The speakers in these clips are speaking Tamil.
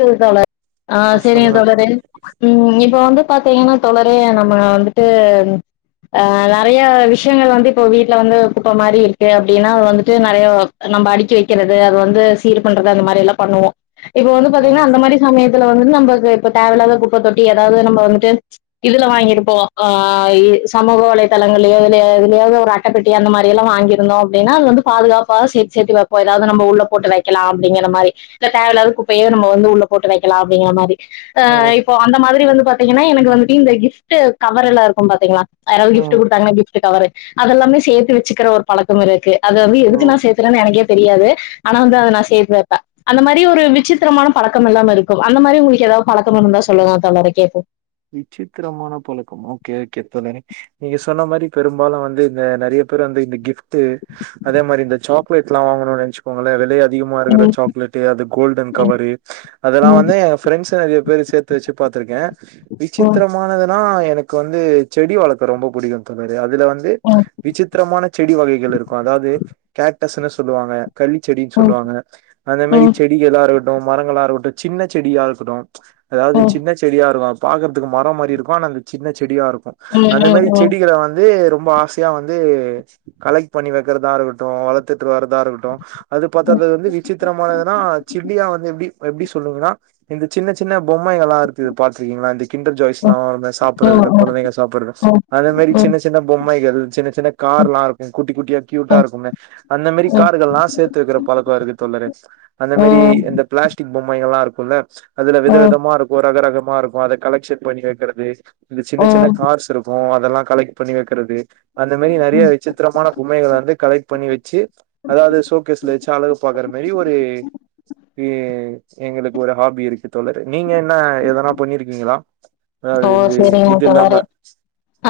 செரி தோழர் ஆ சரிங்க தோழரே உம் இப்ப வந்து பாத்தீங்கன்னா தோழரே நம்ம வந்துட்டு அ நிறய விஸ்யங்கள் வந்து இப்ப வீட்ல வந்து குப்ப மாரிருக்கு அப்டினா வந்துட்டு நிறய நம்ம அடிக்கி வைக்கிறது அது வந்து சீர் பண்றது அந்த மாரியெல்லாம் பண்ணுவோம் இப்ப ஆ பாத்தீங்கன்னா அந்த மாரி சமயத்துல வந்து நம்பக்கு இப்ப தேவையில்லாத குப்ப தொட்டி ஏதாவது நம்ம வந்துட்டு இதுல வாங்கிருப்போம் ஆ சமூக வலைதளங்கலையோ இல்ல எதிலையாது ஒரு அட்ட பெட்டி அந்த மாதிரி எல்லா வாங்கிருந்தோம்ப்படின்னா அது வந்து பாதுகாப்பா சேரு சேர்த்து வைப்போம் ஏதாவது நம்ம உள்ள போட்டு வைக்கலாம் அப்படிங்கிற மாதிரி இ தேவலாத கு ப்பையோ நம் வந்து உள்ள போட்டு வைக்கலா அப்படிங்க மாதிரி ஆ இப்போ அந்த மாதிரி வந்து பாத் பாத்தீங்கன்னா எனக்கு வந்துட்டு இந்த கிப்ட் கவர் எல்லா இருக்கும் பாத்தீங்களா யாரது கிப்ட் ம் கொடுத்தா கிப்ட கவர் அதெல்லாமே சேர்த்து வச்சக்கிற ஒரு பழக் கம் இருக்கு அது வந்து ஓ எதுக்கு எ நா சேத்தன் எனக்கே தெரியாது ஆனா வந்து அத நா செய்யக் கூடாது அந்த மாரி ஒரு விசித் த்திரமான பழக்கம் எல்லாம் இருக்கு அந்த மாரி உங்களுக்கு எதாவ்து பழக்கம் இருந்தா சொல்லுங்க தோழரே கேப்போ விசித்திரமான பழக்கம் ஓகே ஓகே தென்னனா நீங்க சொன்ன மாரி பெரும்பாலு வந்து இந்த நெறைய பேரு வந்து இந்த கிஃப்ட்டு அதே மாரி இந்த சாக்லேடெல்லா வாங்கணுனு நெனச்சுக்கோங்களே வெலய அதிகமா இருக்கிற ம், சாக்லேட்டு அது கோல்டன் ம், கவரு அதெல்லா ம், தா எ ஃப்ரெண்ட்ஸு நெறைய பேரு சேத்து வச்சு பா்த்திருக்கே ம், சித்திரமானதுனா ஆஹ் எனக்கு வந்து செடி வளக்க ரொம்ப புடிக்கு தோழி அது அதுல வந்து ம், ம், விசித்திரமான செடி வகைகள் இருக்கு அதாவ்து கேட் டஸுனு சொல்லுவாங்க கள்ளி செடின் சொல்லுவாங்க அந்த மாரி ம், செடிகளாருக்க ட்டு மரங்களா இருக்கட்டு சின்ன செடியா இருக்கட்டு அதாவ்து ம், சின்ன செடியா இருந்தா பாக்கறதுக்கு மர மாரி இருக்கு ஆன அங்க சின்ன செடியா இருக் கு ம், ம், அந்த ம், மாரி செடிகள வந்து ரொ ம்ப ஆசையா வந்து கலெக்ட் பண்ணி வைக்கிறதா இருக்கட்டு வளத்துட்டு வர்ரதா இருக்கட்டு அது பாத்தா அது வந்து விசித்திரமானதுனா சின்னதா வந்து எப்டி எப்டி சொல்லுங்கனா இந்த சின்ன சின்ன பொம்மங்கள்லா இருக்குது பாக்க உம் வந்து கிண்டர் ஜாய்ஸ்லா அது மாரி சாப்பிட்றது ம், இந்த ம், கொழந்தைங்க சாப்பட்றது ம், அந்த மாரி ம், ம், ம், சின்ன சின்ன பொம்மைகள் சின்ன சின்ன கார்லா இருக்கு குட்டி குட்டியா ம், க்யூட்டா இருக்குங்க அந்த மாரி ம், கார்கள்லா சேத்து வக்கிற பழக்க இருக்கு தோழரே அந்த மாரி இந்த பிளாஸ்டிக் பொம்மைகள்லா இருக் என்னாச்சு அதுல ம். விதவிதமா இருக்கு ரகரகம் மாறும் நா அத கலெக்ஷன் பண்ணி வைக்கிற ப்ளீஸ் இந்த சின்ன சின்ன ம். கார்ஸ் இருக்கு அதெல்லா கலெக்ட் பண்ணி வக்கிறது அந்த மாரி நெறைய விசித்திரமான பொம்மைகள வந்து கலெக்ட் பண்ணி வச்சு அதாவ்து சோகேஸ்ல வச்சு அழகு பாக்குற மாரி ஒரு உம் எங்களுக்கு ஒரு ஹாபி இருக்கு தோழரே நீங்க என்ன எதனா இருக்கீங்களா ஓ சேரிங்க தோழரே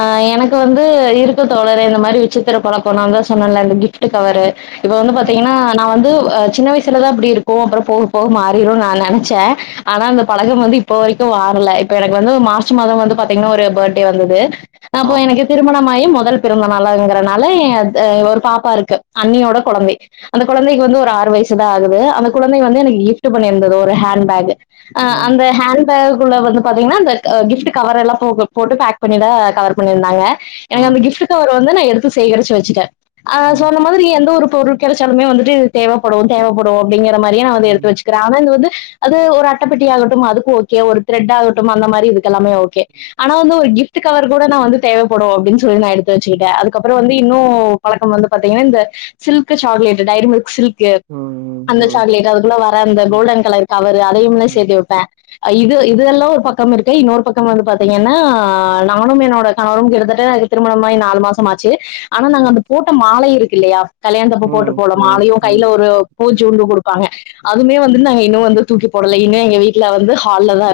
ஆஹ் எனக்கு வந்து இருக் கு தோழரே இந்த மாரி விச்சத்திர பழக்கம் நா தா சொன்னேல இந்த கிஃப்ட்டு கவரு ப்ப வந்து அ பாத்தீங்கன்னா நா வந்து ஆ சின்ன வயசுலதா அப்டி இருக்கோ அப்பற போக போக மாறிரோனு நா நெனச்சே ஆனா அந்த பழகம் வந்து இப்போ வரைக்கு வாரல இப்ப எனக் வந்து மார்ச் மாத வந்து பாத்தீங்னா ஒரு பர்த்டே வந்தது ஆ அப்போ எனக்கு திருமணம் ஆயி மொ தல் பிறந்த நாளாயெங்கிறனால ஏ த ஒரு பாப்பா இருக்கு அண்ணியோட கொழந்தை அந்த கொழந்தைக்கு வந்து ஒரு ஆறு வயசுதா ஆகுது அந்த கொழந்தை வந்து எனக்கு கிஃப்ட் பண்ணிந்த ஒரு ஹேன்ட் பேக்கு ஆ ம் அந்த ஹேன் பேக்குக் குள்ள வந்து பா தீங்னா அந்த க கிஃப்ட்டு கவரெல்லா போக போட்டு பேக் பண்ணிதா கவர் பண்ணியிருந்தாங்க எனக்கு அந்த ம் கிஃப்ட் கவர் வந்து நா எடு து சேகரச்சு வச்சுட்டே ஆ ம் சொன்ன மாதிரி எந்த ஒரு பொருள் கெளச்சாலுமே வந்துட்டு இது தேவப்படோ தேவப்படோ டிங்கிற மாரியே நா வந்து எடுத்து ம் வெச்சுக்கிறே ஆனா இங்க வந்து அது ஒரு அட்டப்பெட்டி ஆகட்டும் அதுக் ஓகே ஒரு த்ரெட் ஆக டும் அந்த மாரி இரு கெல்லாமே ஓகே ஆனா வந்து ஒரு கிஃப்ட் ட் கவர் கூட நா வந்து தேவப்படோ அப்டின்னு சொ சொ நா எடுத்து வச்சுகிட்டே ம் அதுக்கப்பறோ வந்து ன்னோ பழக்கம் வந்து பாத்தீங்னா இந்த silk chocolate dairy milk silk கே ம் ம் அந்த சாக்லேட்டு அதுக்குள்ள வர அந்த ம் கோல்டன் கலர் கவர் அதையும்ல்லே ம் சேர்த்து வைப்பேன் அ இது இது அல்லோ பக்கம் இருக்கை இன்னொரு பக்கம் வந்து பாத்தீங்கன்னா நானும் என்னோட கணவரும் கிட்டத்தட்ட இது திருமணம் ஆயி நாலு மாசம் ஆச்சு ஆனா நாங்க அந்த போட்ட மாலை இருக் ல்லேயா கல்யாண் தப்ப போட்டு ம் போல ம் ம் மாலையு ம் கைல ஒரு ஒ பூச்சுண்டு குடுப்பாங்க அதுமே வந்துந் நாங்க இன்னோ வந்து தூக்கி போடலை இங்கே எங்க வீட்ல வந்து ஹால்லதா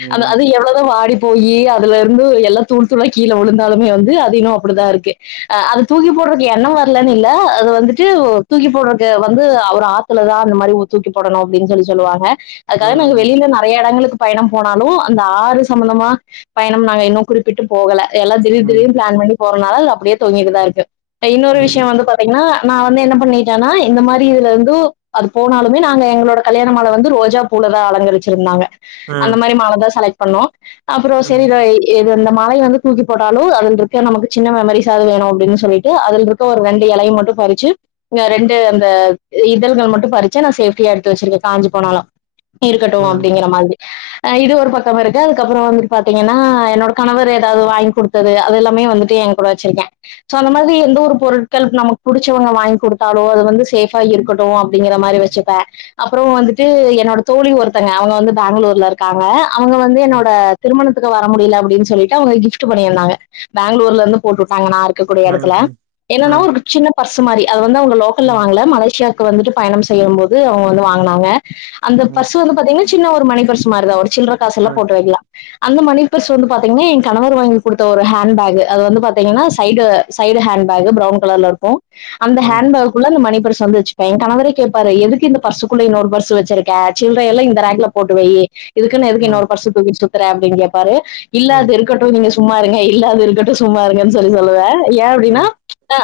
ம் அந்த அது எவ்ளோதா வாடி போயி அதுல இருந்து எல்லா தூள் தூளாய் கீழ உழுந்தாலுமே வந்து அது இனோ அப்புடுதா இருக்கே ஆ அது தூக்கி போட்றக் எண்ணோ வர்லன்னு இல்ல அது வந்துட்டு ஓ தூக்கி போட்றக்கே வந்து அவுர ஆத்துலதான் இந்த மாரி ஒ தூக்கி போடணோ அப்டின்னு சொல்லி சொல்லுவாங்க அதுகாக நாங்க வெளில நறைய இடங்களுக் பயணம் போனாலு அந்த ஆறு சம்பந்தமா பயணம் நாங்க இன்னோ குறிப்பிட்டு போகல எல்லா திடீர் ம் ம் ம் திடீர்னு பிளான் பண்ணி போறனால லா அப்டே தொங்கிட்டுதா இருக்கு ம் ம் ன்னோரு ம் ம் ம் விஷ்யம் வந்து பாத்தீங்னா நா வந்து என்ன பண்ணிட்டேனா இந்த மாரி இதுல இர்ந்தூ அது போனாலுமே நாங்க எங்களோட கல்யாண மால வந்து ரோஜா பூலதா அலங்கரிச்சிருந்தாங்க அந்த மாரி மால தா செலகட் பண்ணுவோ அப்புறோ சேரி ர எது வந்த மலைய வந்து தூக்கி போட்டாலு அதுல இருக்க நமக்கு சின்ன மெமரிஸ் ஆவது வேணு அப்டின்னு சொல்லிட்டு அதுல இருக்க ஒரு ரெண்டு எலைய மட்டு பறிச்சு அ ரெண்டு அந்த இதழ்கள் மட்டு பறிச்சு நா சேஃப்டியா எடுத்து வச்சிருக்கே காஞ்சு போனாலு இருக்கட்டு அப்டிங்கிற மாதிரி அஹ இது ஒரு பக்கம் இருக்க அதுக்கப்புறோ வந்துட்டு பாத்தீங்கன்னா என்னோட கணவர் ஏதாவது வாங்கி குடுத்தது அது எல்லாமே வந்துட்டு எ கூட வச்சிருக்கே சோ அந்த மாதிரி எந்த ஒரு பொருட்கள் நமக்கு புடிச்சவங்க வாங்கி குடுத்தாலோ அது வந்து சேஃபா இருக்கணு டும் அப்டிங்கிற மாரி ம் ம் வெச்சுப்ப அப்புறோ வந்துட்டு என்னோட தோழி ஒருத்தங்க அவங்க வந்து பெங்களூர் இல இருக்காங்க அவங்க வந்து என்னோட திருமணத் ட்டுக்க வர முடியல அப்டின்னு சொல்லிட்டு அவங்க கிஃப்ட் பண்ணி இருந்தாங்க பேங்களூர்ல இருந்து போட்டு உட்டாங்க நா இரு இருக்க கூடிய எடத்துல என்னன்னா ஒரு சின்ன பர்சு மாரி அது வந்து அவங்க ம் லோக்கல்ல ம் வாங்கல மலேசியா க்கு வந்துட்டு பயணம் செய்யும் போது அவங்க வந்து வாங்குனாங்க அந்த ம் ம் ம் பர்சு வந்து பாத்தீங்கன்னா சின்ன ஒரு மணி பர்சு மாரிதா ஒரு சில்லற ம் ம் ம் ம் ம் ம் காசு ம் எல்லா போட்டு வெக்கிலா அந்த மணி பர்ஸ் வந்து பாத்தீங்கன்னா எ கணவர் வாங்கி குடுத்த ஒரு ஹேண்ட் பேக்கு அது வந்து பாத்தீங்கன்னா side side handbag brown கலர்ல இருக்கு அந்த ஹேண் பேக்குள்ள அந்த மணி பர்சு சந்து வச்சுப்பே எ கணவரே கேப்பாரு எதுக்கு இந்த பர்ஸு குள்ள இன்னொரு பர்ஸ் வச்சிருக்க சில்ரை எல்லா இந்த ரேக்ல போட்டு வையி இதுக்குனு எதுக்கு இன்னொரு பர்ஸ தூக்கிட்டு சுத் த்ர அப்டின்னு கேப்பாரு இல்ல அது இருக்கட்டு நீங்க சொ சும்மா இருங்க இல்லாது இருக்கட்டு சும்மா இருங்கறன்னு சொல்லி சொல்லுவே ஏ அப்டின்னா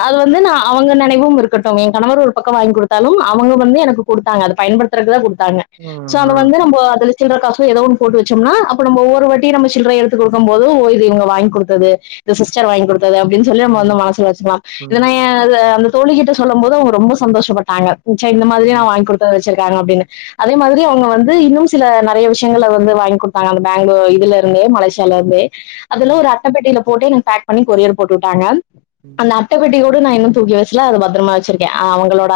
அது வந்து நா அவங்க நெனைவும் இருக்கட்டும் எ கணவரு ஒரு பக்க வாங்கி குடுத்தாலு அவங்க வந்து எனக்கு குடுத்தாங்க அது பயன்படுத்துறக்குத குடுத்த தாங்க ம் சோ அத வந்து நம்ம அதுல சில்ர காசோ எதோ ஒன்னு போட்டு வச்சோம்னா அப்போ நம்ம ஒவ்வொருவாட்டி நம்ம சில்ர எடுத்து கொடுக்கும் போதும் ஓ இது இவங்க குடுத்தது இது சி்ஸ்டர் வாங்கி குடு தது அப்டின்னு சொல்லி நம்ம வந்து மனசுல வச்சிக்கலா இல்லன்னா [unintelligible] தோழிக்கிட்ட சொல்லம் போது அவங்க ரொம்ப சந்தோஷப்பட்டாங்க சரி இந்த மாரி நா வாங்கி கொடுத்து அனுப்புச்ச தாங்க அப்டின்னு அதே மாதிரி அவங்க வந்து இன்னும் சில நா நெறய விஷயங்கள வந்து வாங்கி குடுத்தாங்க அந்த பேங்ளூர் இதுல இருந்து மலேசி சியால இருந்து அதெல்லா ம் ஒரு அட்டபெட்டியில போட்டு எனக்கு பேக் பண்ணி கொரியர் போட்டு வுட்டாங்க ம் அந்த அட்டப்பெட்டி கூட நா இன்னு தூக்கி வச்சி அத பத்தரமா வச்சிருக்கே அவங்களோட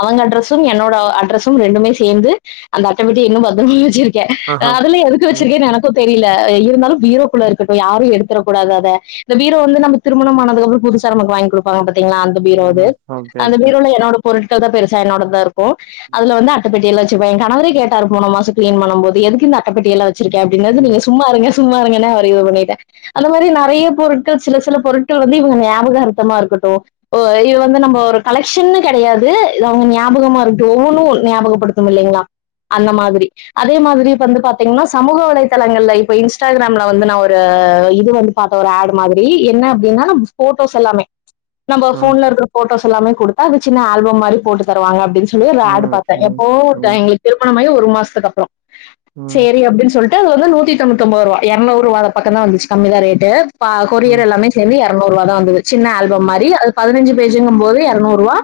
அவங்க அட்ரசும் என்னோட அட்ரசும் ரெண்டுமே சேந்து அந்த அட்டபெட்டி இன்னு பத்தரமா வச்சிரு க்கே ஆஹா அதெல்லா எதுக்கு ம் வச்சிருக்கேனு எனக்குத் தெரியல அ இருந்தாலு பீரோக்குள்ள இருக்கட்டு யாரு எடுத்தரக் கூடாது அத இந்த பீரோ வந்து நம்ம திருமணமானதுக்குப்றோ புதுசா நமக்கு வாங்கி குடுப்பாங்க பாத் தீங்களா அந்த பீரோ இது ம். ஓகே, அந்த ஓகே. பீரோல என்னோட பொருட் [unintelligible] பெருசா என்னோட தா இருக் க்கு அதுல வந்து அட்டபெட்டி எல்லா இப்ப எ கணவரே கேட்டாரு போன மாச கிளீன் பண்ண போது எதுக்கு இந்த அட்டப்பெட்டியெல்லா வச் ச்சிருக்கே அப்டினது ம். நீங்க சும்மாருங்க சும்மாருங்கனு அவர இது பண்ணிட்டே அந்த மாரி நெறய பொருட்கள் சில சில பொருட்கள் வந்து இவங்க ஞாபக அர்த்தமா இருக்கட்டு ஓ இது வந்து நம்ம ஒரு கலெக்ஷன்னு கெடயாது இது அவங்க ஞாபகமா இருக்டு ஒவ்வன்னூ ஞாபகப்படுத்து இல்லங்களா அந்த மாதிரி அதே மாதி ரி இப்ப வந்து பாத்தீங்ன்னா சமூக வலைதளங்கள்ல இப்ப இன்ஸ்டாகிராம்ல வந்து நா ஒரு இது வந்து பாத்தே ஒரு ஆட் மாதிரி என்ன அப்டின்னா போட்டோஸ் எல்லாமே நம்ம ம். போன்ல இருக்கிற போட்டோஸ் எல்லாமே குடு த அது சின்ன ஆல்பம் மாரி போட்டு தருவாங்க அப்டின்னு சொ சொல்லி ஒரு ஆட் ம். பாத்தே ம். எப்போ ம். எங்களுக்கு திருமண மாயி ஒரு மாசத் அதுக்கப்றோ செரி அப்டின்னு சொல் ட்டு அது ஒரு நூத்தி தொண்ணூதி ஒம்போதுரூபா எற்நூறுவா பக்கம்தா வந்துச்சு கம்மி தா ரேட்டு ஆ கொரியர் ம். எல்லாமே சேந்து எரநூறுவா தா வந்தது சின்ன ஆல்பம் ம். ம். ம். மாரி அது பதினஞ்சு பேஜிங்குபோது எரநூறுவா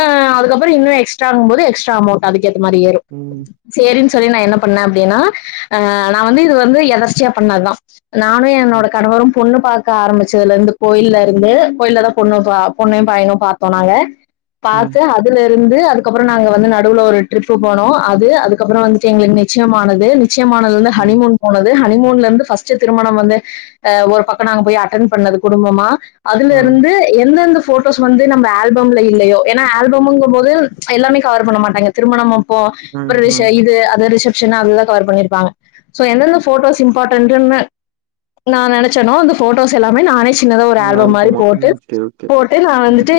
ஆ அதுக்கப்பறோ இன்னு எஸ்ட்ரா ஆகும்போது எஸ்ட்ரா அமவுண்ட் அதுக்கே மாரி ஏறும் சேரின் சொல்லி நா என்னப் பண்ணே அப்டின்னா ஆஹ் நா வந்து இது வந்து எதர்ச்சியா பண்ணது தா நானு என்னோட கணவரும் பொண்ணு பாக்க ஆரம்பிச்சதுல இருந்து கோயில்ல இருந்து கோயலதா பொண்ணு பொண்ணையு பயனு பாத்தோ நாங்க ம். ம். பாதது அதுல இரு ந்து அதுக்கப்புறோ நாங்க வந்து நடுவுல ஒரு ட்ரிப் போனோ அது அதுக்கப்பறோ வந்துட்டு எங்கள நிச்சியமானது நிச் நிச்சியமானதுலிருந்து ம். ஹனிமூன் போனது ஹனிமூணுல இருந்து பஸ்ட் திருமணம் வந்து அஹ் ஒரு பக்கம் நாங்க போய் அட்டென் பண்ணது குடும்பமா அதுல ம். இருந்து எந்தெந்த போட்டோஸ் வந்து நம்ம ஆல்பம்ல இல்லையோ ஏன்னா ஆல்பமுங்கும் போது எல்லாமே கவர் பண்ண மாட்டாங்க திருமணமும் இப்போ ஒரு ம். ரிஷ ம். இது அத ரிஷ ரிஷ அதுதா கவர் பண்ணிருப்பாங்க சோ எந்தெந்த போட்டோஸ் இம்போர்ட்டண்டுனு நா நெனைச்சனோ அந்த போட்டோஸ் எல்லாமே நானே சின்னத ஒரு ஆல்பம் மாரி ஆல்பமா. போட்டு ம். Okay, okay. போட்டு நா ம். வந்துட்டு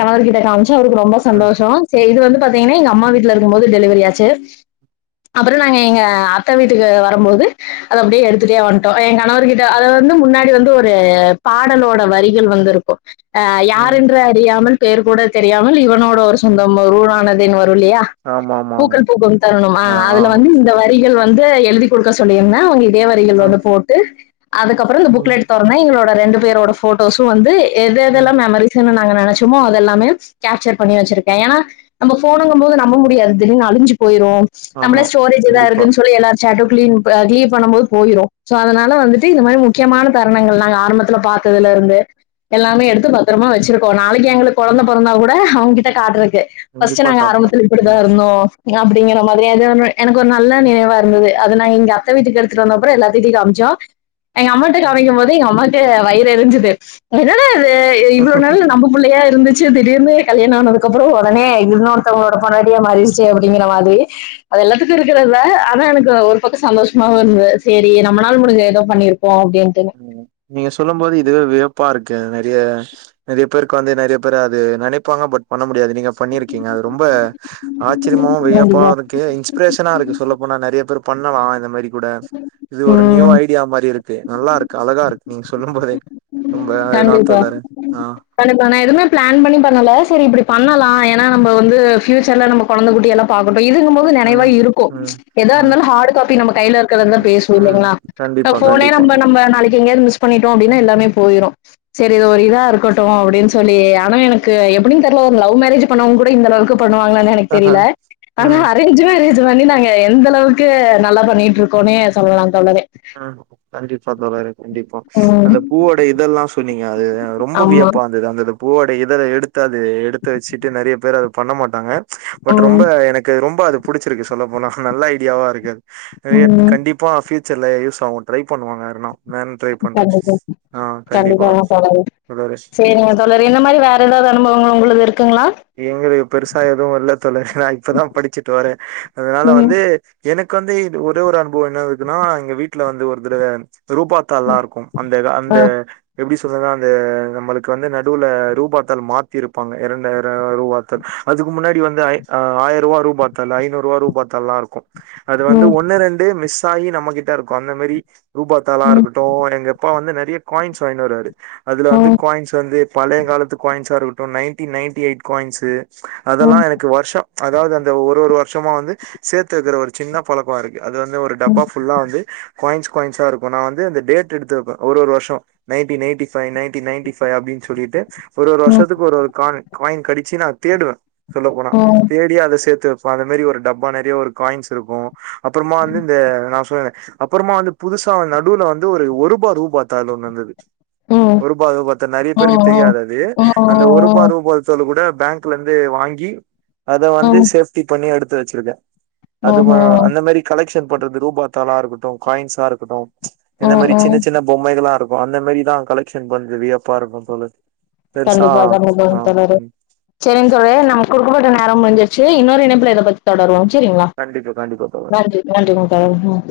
கணவர்கிட்ட காம்சி ச்ச அவருக்கு ரொம்ப ம். சந்தோஷோ சே இது வந்து பாத்தீங்கன்னா எங்க அம்மா வீட்டுல இருக்கும்போது டெலிவரி ஆச்சு அப்புற நாங்க எங்க அத்த வீட்டுக்கு வரும்போது அத அப்டியே எடுத்துட்டே வந்துட்டோ எ கணவர்கிட்ட அத வந்து முன்னாடி வந்து ஒரு பாடலோட வரிகள் வந்து இருக்கு அ யார் ம். என்று அறியாமல் பெயர் கூட தெரியாமல் இவனோடு ஒரு ம். சொந்தம் [unintelligible] [unintelligible] ரு இல்லையா பூக்கள் பூக்கும் தரணும் ஆ அதுல வந்து இந்த வரிகள் வந் ந்து எழுதி கொடுக்க சொல்லியிருதே அவங்க தே வரிகள் ஆ. வந்து போட்டு அதுக்கப்புற இந்த ம். புக்லெட் தொறந்தா எங்களோட ரெண்டு பேரோட போட்டோஸும் வந்து எது ம். எதெல்லாம் மெமரிஸ்ன்னு நா நாங்க நெனைச்சோமோ அதெல்லாமே கேப்சர் பண்ணி வச்சிருக்கே ஏன்னா நம்ம ஃபோனங்கும் போது நம்ப முடியாது திடீன்னு அழஞ்சு போயிரு நம்ள ஆமா. ஸ்டோரேஜ்த கண்டிப்பா. இருக்குன்னு சொல்லி எல்லா செட்டும் கிளீன் கிளெயர் பண்ணும் போது போயிரு சோ அதனால வந்துட்டு இந்த மாரி முக்கியமான தருணங்கள் நாங்க ஆரம்பத்துல பாத்ததுல இருந்து எல்லாமே எடுத்து பத்திரமா வச்சிருக்கோனா நாளைக்கு எங்களுக்கு ம், கொழந்த பொறந்தா கூட அவ்கிட்ட காட்டறக்கு து பஸ்ட் கண்டிப்பா நாங்க காட்டலாம். ஆரம்பத்துல இப்டிதா ம். இருந்தோ எ அப்டிங்கற மார் சரி ஏதோ ஒண்ணு எனக் ஒர் நல்ல நினைவா இருந்தது அது நா இங்க அத்தெ வீட்டுக்கு எடுத்துட்டு வந்த அப்புறொ எல்லாதிடியு காம்சோ எங்க அமாட்டே ம். காமிக்கு போது எங்க அம்மாத் த்து வயிறு எரிஞ்சிது என்னடா இது இவ்ளோ நாளா நம்பபுள்ளேயே இருந்துச் சி திடீர்னு கல்யாண ஆனதுக்கப்புறோ உடனே இன்னொத்தவங்ளோட பொண்டாட்டிய மாறிருச்சு சே அப்டிங்கிற மாரி அது எல்லாத்துக்கு இருக்கிறர்தா ஆனா எனக்கு ஒரு பக்கொ சந்தோஷ்மாவுருந்து சேரி நம்ம நாள் முடிஞ்செ எதோ பண்ணிருக் ம் நீங்க சொல்லு போது இதுவே வியப்பா இருக் கு நறிய நெறயெப்பேர் உக்காந்து நெறயெ பேரெ அது நெனைப்பாங்க பட் பண்ண முடியாது நீங்க பண்ணிருக்கீங்க அது ரொம்ப ஆச்சரியமாவு கண்டிப்பா வியப்பாருக்கு இன்பிரேஷனாருக்கு சொல்லப்போனா நறிய பேர் பண்ணலா இது மாரி ஸுடன்ஸ் இது ஒரு நியூ உம் ஐடியா மாரி இருக் நல்லாருக் அழகாருக் நீங் சொல்லும் போதே ரொம்ப அதா கண்டிப்பா தோழரே ஆ கண்டிபா நா எதுமே பிளான் பண்ணி பண்ணல செரி இப்பிடி பண்ணலா எ னா நம்ம வந்தூ ஃபியூச்சர்ல நம்ம கொழந்த குட்டியல்லா பாக்குனு இதுங்கும் போது நெனைவா ம் இருக்கு ம் எதா ம் இருந்தாலு ஹாடு காப்பி நம்ப கையிலெருக்கரந்தா பேசுவு ம் இல்லைங்ளா அ கண்டிப்பா போனே கண்டிப்பா நம்ப நம்ப நாளைக் எங்கயாது மிஸ் பண்ணிட்டோ அப்டினா எல்லாமெ போயிரு செரி இது ஒரு இதாருக்கட்டு அவுடின் சொல்லீ அனா எனக்கூ எப்பிடின் தெர்ல ஒர் லவு மேரேஜ் பண்ணவங் குட இந்தளவுக்குப் பண்ணுவாங்களான் எனக் ஆஹ தெரில ம் அனா அரேஞ்ச் மேரேஜ் இது வந்து நாங்க எந்தளவுக்கு நல்லா பண்ணிட்டுருக்கோமே சொல்லா தோழறே ஆஹ் கண்டிப்பா தோழரே கண்டிப்பா ம். அந்த பூவோட இதெல்லா சொன்னிங் ஏ அதுதா ரொம்போ ஆமா. வியப்பாந்தது அந்ததுப் பூவோட இதழெ எடுத்தாது எடுத்து வச்சிட்டு நறயெ பேர் அத பண்ண மாட்டாங்க பட் ரொம்ப ம். எனக்கு ரொம்ப அது புடிச்சிருக்கு சொல்ல போனா நல்லா ஐடியாவாருக்காது அஹ் ஏத் ம். கண்டிப்பா ஃபிச் செர்லே யூஸ் ஆவு ட்ரைப் பண்ணுவாங்க வேறனா [unintelligible] கண்டிப்பா கண்டிப்பாக தோழரே தோழரே. சரி தோழரே இது மாரி வேற அனுபவங்கள் எதாவது உங்களுது இருக்குங்களா எங்கிளுக் பெருசா எதுவு இல்ல தோழற் நா இப்பதா படிச்சிட்வரே அதனால ம் வந்து எனுக் உட்காந்தே இந்த ஒரே ஒர் அனுபுவ என்னாருக்குனா எங்க வீட்ல வந்து ஒர் தடவ ரூபாத்தால்லாருக்கு அந்ததா அ அந்த எப்டிஸ் சில்றனா அந்தே நம்முளுக்கு வந்து நடூல ரூபாத்தால் மாத்திருப்பாங்க இரண்டாயிர் ரே ரூவாத்தள் அதுக்கு முன்னாடி வந்து ஐ ஆஹ் ஆயிருவா ரூபாத்தால் ஐநூறுவா ரூபா ரூபாத்தால்லாருக்கு அது வந்து ம் ஒன்னு ரெண்டு மிஸ் தாயி நம்மகிட்ட இருக்கு அந்த மாரி ரூபாத்தாலா ம் இருக்கட்டு எங்க எப்பா வந்து நெட் பெரிய காயின்ஸ் வாங்கின்னு வராரு அதுல வந்து ம் காயின்ஸ் வந்து பழைய காலத்து காயின்ஸா இருக்கட்டு நைன்டி நைன் எயிட் காயின்ஸு ம் அதெல்லா ம் எனக்கு வருஷோ அதாவது அந்த ஒரு ஒரு வருஷமா வந்து சேத்து வெக்கிற ஒரு சின்ன பழக்கோ இருக்கு அது வந்து ஒரு ம் டப்பா ஃபுல்லா வந்து காயின்ஸ் காயின்ஸா இருக்கு நா வந்து அந்த டேட் எடுத்து வெப்பே ஒரு ஒரு வருஷோ nineteen eighty five nineteen ninety five அப்படனு சொல்லிட்டு ஒரு ஒரு ம் ம் வருஷத்துக்கு ஒரு ஒரு காண் கடிச்சி நா தேடுவ சொல்ல போனா ம் ம் தேடியே அத சேத்து வெப் ஸோ அந்த மாரி ஒரு டப்பா நெறைய ஒரு காயின்ஸ் இருக்கு அப்புறமா வந்து இந்த நா சொன்னே அப்புறமா வந்து புதுசா நடுவுல வந்து ஒரு ஒருபா ரூபா தாள் ஒண்ணு வந்தது ம் ம் ஒருரூபா ரூபாத்தை நெறைய பேருக்கு தெரியாது அது ம் அந்த ஒருபா ரூபா கூட பேங்க்ல இருந்து வாங்கி அதை வந்து சேஃப்டி பண்ணி எடுத் து வெச்சுருக்கே ம் ம் அதுவு அந்த மாரி கலெக்ஷன் பண்றது ரூபா தாளா இருக்கட்டு காயின்ஸா இருக்கட்டு இந்த மாதிரி சின்ன ம் சின்ன பொம்மைகல்லா இருக்கு ப்ப அந்த மாரிதா கலெக்ஷன் பண்ணறது வியப்பா இருக்கு தோழரே கண்டிப்பா கண்டிப்பா தோழரே செரிங்க தோழரே நம் கொடுக்கப்பட்ட நேரோ முடிஞ்சச்சு இன்னொரு இணைப்புல இத பத்தி தொடருவோம் செரிங்களா கண்டிப்பா கண்டிப்பா தோழர் நன்றி நன்றிங்க தோழரே ம்